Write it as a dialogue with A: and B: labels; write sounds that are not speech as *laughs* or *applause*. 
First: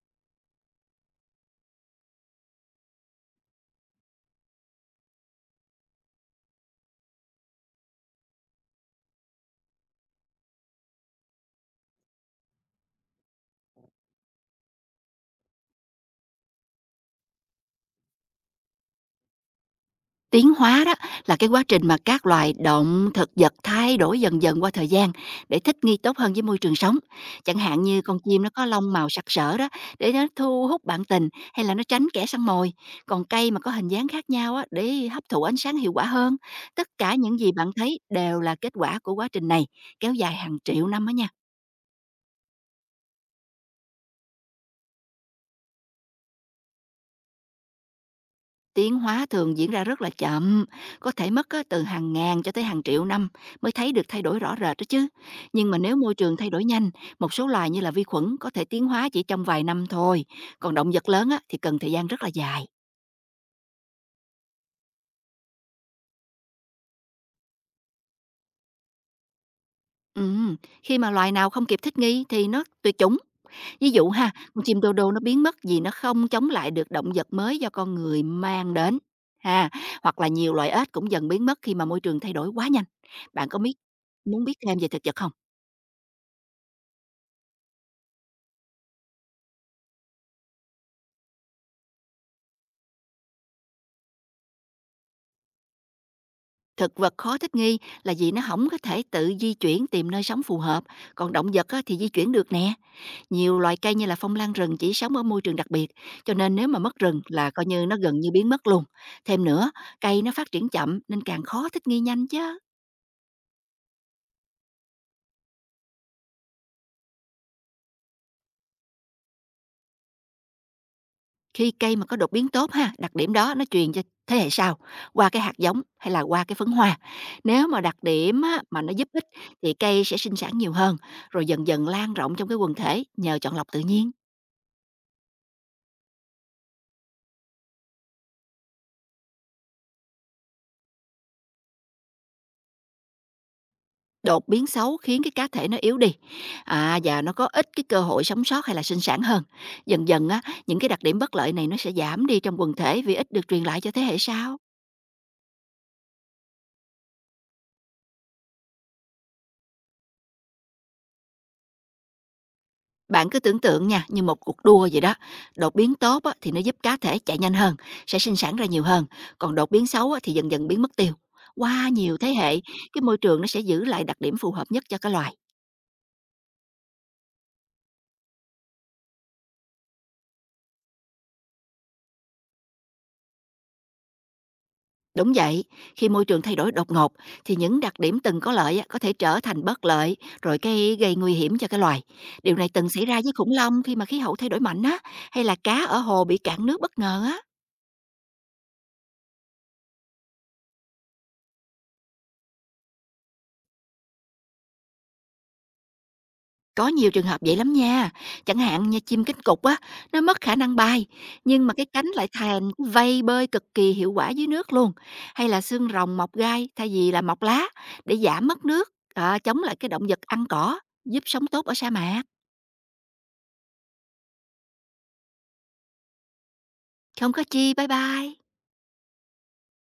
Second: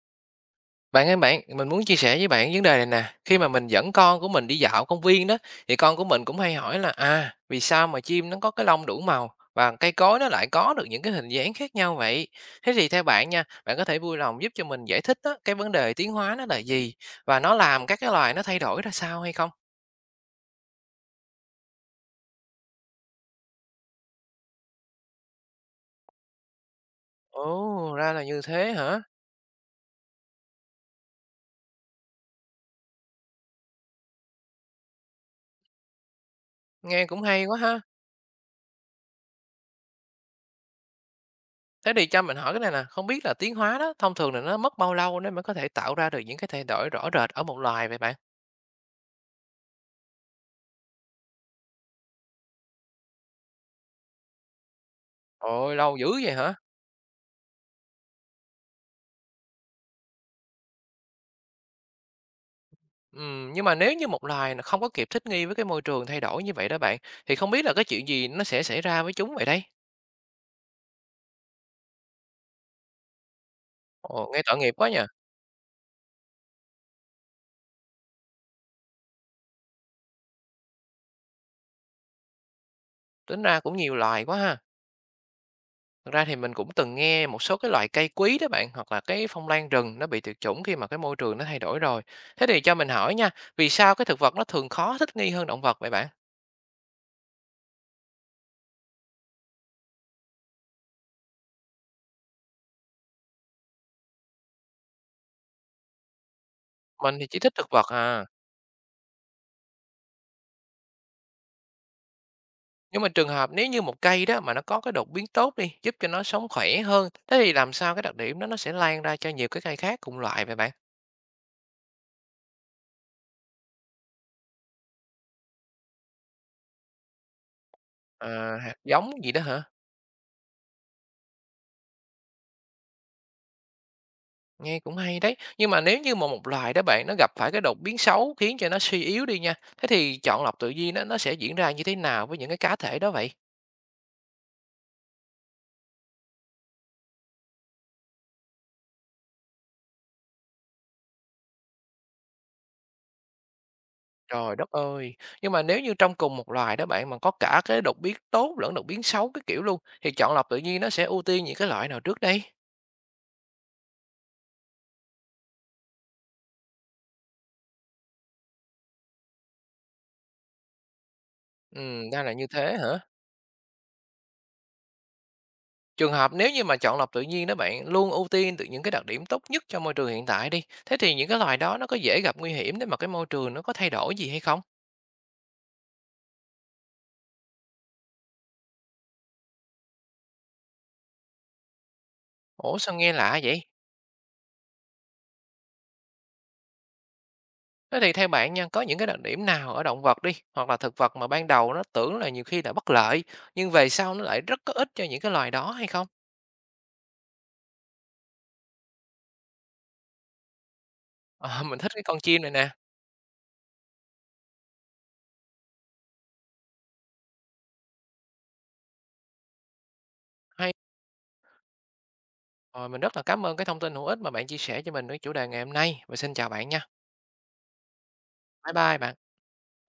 A: Bạn ơi bạn, mình muốn chia sẻ với bạn vấn đề này nè. Khi mà mình dẫn con của mình đi dạo công viên đó, thì con của mình cũng hay hỏi là à, vì sao mà chim nó có cái lông đủ màu và cây cối nó lại có được những cái hình dáng khác nhau vậy? Thế thì theo bạn nha, bạn có thể vui lòng giúp cho mình giải thích đó, cái vấn đề tiến hóa nó là gì và nó làm các cái loài nó thay đổi ra sao hay không?
B: Tiến hóa đó là cái quá trình mà các loài động thực vật thay đổi dần dần qua thời gian để thích nghi tốt hơn với môi trường sống. Chẳng hạn
A: Ồ,
B: như
A: ra
B: con
A: là
B: chim
A: như
B: nó có
A: thế
B: lông
A: hả?
B: màu sặc sỡ đó để nó thu hút bạn tình hay là nó tránh kẻ săn mồi. Còn cây mà có hình dáng khác nhau á, để hấp thụ ánh sáng hiệu quả hơn. Tất
A: Nghe
B: cả
A: cũng
B: những
A: hay
B: gì
A: quá
B: bạn
A: ha.
B: thấy đều là kết quả của quá trình này, kéo dài hàng triệu năm đó nha.
A: Thế thì cho mình hỏi cái này nè, không biết là tiến hóa đó, thông thường là nó mất bao lâu để mới có thể tạo ra được những cái thay đổi rõ rệt ở một loài vậy bạn?
B: Tiến hóa thường diễn ra rất là chậm, có thể mất á, từ hàng ngàn cho tới hàng triệu năm mới thấy được thay đổi rõ rệt đó chứ. Nhưng
A: Ôi,
B: mà nếu
A: lâu dữ
B: môi
A: vậy
B: trường thay
A: hả?
B: đổi nhanh, một số loài như là vi khuẩn có thể tiến hóa chỉ trong vài năm thôi, còn động vật lớn á, thì cần thời gian rất là dài.
A: Nhưng mà nếu như một loài nó không có kịp thích nghi với cái môi trường thay đổi như vậy đó bạn, thì không biết là cái chuyện gì nó sẽ xảy ra với chúng vậy đây?
B: Ừm, khi mà loài nào không kịp thích nghi thì nó tuyệt chủng. Ví dụ ha,
A: Ồ, nghe tội
B: con
A: nghiệp
B: chim
A: quá
B: đô
A: nhỉ,
B: đô nó biến mất vì nó không chống lại được động vật mới do con người mang đến. Ha, hoặc là nhiều loài ếch cũng dần biến mất khi mà môi trường thay đổi quá nhanh.
A: tính
B: Bạn có
A: ra
B: biết
A: cũng nhiều loài quá
B: muốn biết
A: ha.
B: thêm về thực vật không?
A: Thật ra thì mình cũng từng nghe một số cái loại cây quý đó bạn, hoặc là cái phong lan rừng nó bị tuyệt chủng khi mà cái môi trường nó thay đổi rồi. Thế thì cho mình hỏi nha, vì sao cái thực vật nó thường khó thích nghi hơn động vật vậy bạn?
B: Thực vật khó thích nghi là vì nó không có thể tự di chuyển tìm nơi sống phù hợp, còn động vật á, thì di chuyển được nè. Nhiều loài cây như là phong lan rừng chỉ sống ở môi trường đặc biệt, cho nên nếu mà mất
A: Mình
B: rừng
A: thì chỉ
B: là
A: thích
B: coi
A: thực vật
B: như nó gần
A: à.
B: như biến mất luôn. Thêm nữa, cây nó phát triển chậm nên càng khó thích nghi nhanh chứ.
A: Nhưng mà trường hợp nếu như một cây đó mà nó có cái đột biến tốt đi, giúp cho nó sống khỏe hơn, thế thì làm sao cái đặc điểm đó nó sẽ lan ra cho nhiều cái cây khác cùng loại vậy bạn?
B: Khi cây mà có đột biến tốt ha, đặc điểm đó nó truyền cho thế hệ sau qua cái hạt giống hay là qua cái phấn hoa. Nếu mà đặc điểm
A: À,
B: á,
A: hạt
B: mà nó giúp
A: giống
B: ích
A: gì đó hả?
B: thì cây sẽ sinh sản nhiều hơn, rồi dần dần lan rộng trong cái quần thể nhờ chọn lọc tự nhiên.
A: Nghe cũng hay đấy. Nhưng mà nếu như mà một loài đó bạn nó gặp phải cái đột biến xấu khiến cho nó suy yếu đi nha. Thế thì chọn lọc tự nhiên nó sẽ diễn ra như thế nào với những cái cá thể đó vậy?
B: Đột biến xấu khiến cái cá thể nó yếu đi, à, và nó có ít cái cơ hội sống sót hay là sinh sản hơn. Dần dần á, những cái đặc điểm bất lợi này nó sẽ giảm đi trong quần thể vì ít được truyền lại cho thế hệ
A: Trời
B: sau.
A: đất ơi. Nhưng mà nếu như trong cùng một loài đó bạn mà có cả cái đột biến tốt lẫn đột biến xấu cái kiểu luôn thì chọn lọc tự nhiên nó sẽ ưu tiên những cái loại nào trước đây?
B: Bạn cứ tưởng tượng nha, như một cuộc đua vậy đó. Đột biến tốt á, thì nó giúp cá thể chạy nhanh hơn, sẽ sinh sản ra nhiều hơn. Còn đột biến xấu á, thì dần dần biến mất tiêu.
A: Ừ,
B: Qua nhiều
A: ra
B: thế
A: là như
B: hệ,
A: thế hả?
B: cái môi trường nó sẽ giữ lại đặc điểm phù hợp nhất cho cái loài.
A: Trường hợp nếu như mà chọn lọc tự nhiên đó bạn luôn ưu tiên từ những cái đặc điểm tốt nhất cho môi trường hiện tại đi. Thế thì những cái loài đó nó có dễ gặp nguy hiểm nếu mà cái môi trường nó có thay đổi gì hay không?
B: Đúng vậy, khi môi trường thay đổi đột ngột thì những đặc điểm từng có lợi á, có thể trở thành bất lợi, rồi cái gây nguy hiểm cho cái loài. Điều này
A: Ủa
B: từng
A: sao
B: xảy
A: nghe
B: ra với
A: lạ
B: khủng
A: vậy?
B: long khi mà khí hậu thay đổi mạnh á, hay là cá ở hồ bị cạn nước bất ngờ á.
A: Thế thì theo bạn nha, có những cái đặc điểm nào ở động vật đi, hoặc là thực vật mà ban đầu nó tưởng là nhiều khi là bất lợi, nhưng về sau nó lại rất có ích cho những cái loài đó hay không? *laughs*
B: Có nhiều trường hợp vậy lắm nha. Chẳng hạn như chim cánh cụt á, nó mất khả năng bay,
A: Ờ,
B: nhưng mà
A: mình
B: cái
A: thích cái
B: cánh
A: con
B: lại
A: chim này nè.
B: thành cái vây bơi cực kỳ hiệu quả dưới nước luôn. Hay là xương rồng mọc gai thay vì là mọc lá để giảm mất nước, à, chống lại cái động vật ăn
A: Hay.
B: cỏ, giúp sống tốt ở sa mạc.
A: Rồi mình rất là cảm ơn cái thông tin hữu ích mà bạn chia sẻ cho mình với chủ đề ngày hôm nay. Và xin chào bạn nha.
B: Không có chi, bye bye.
A: Bye bye bạn.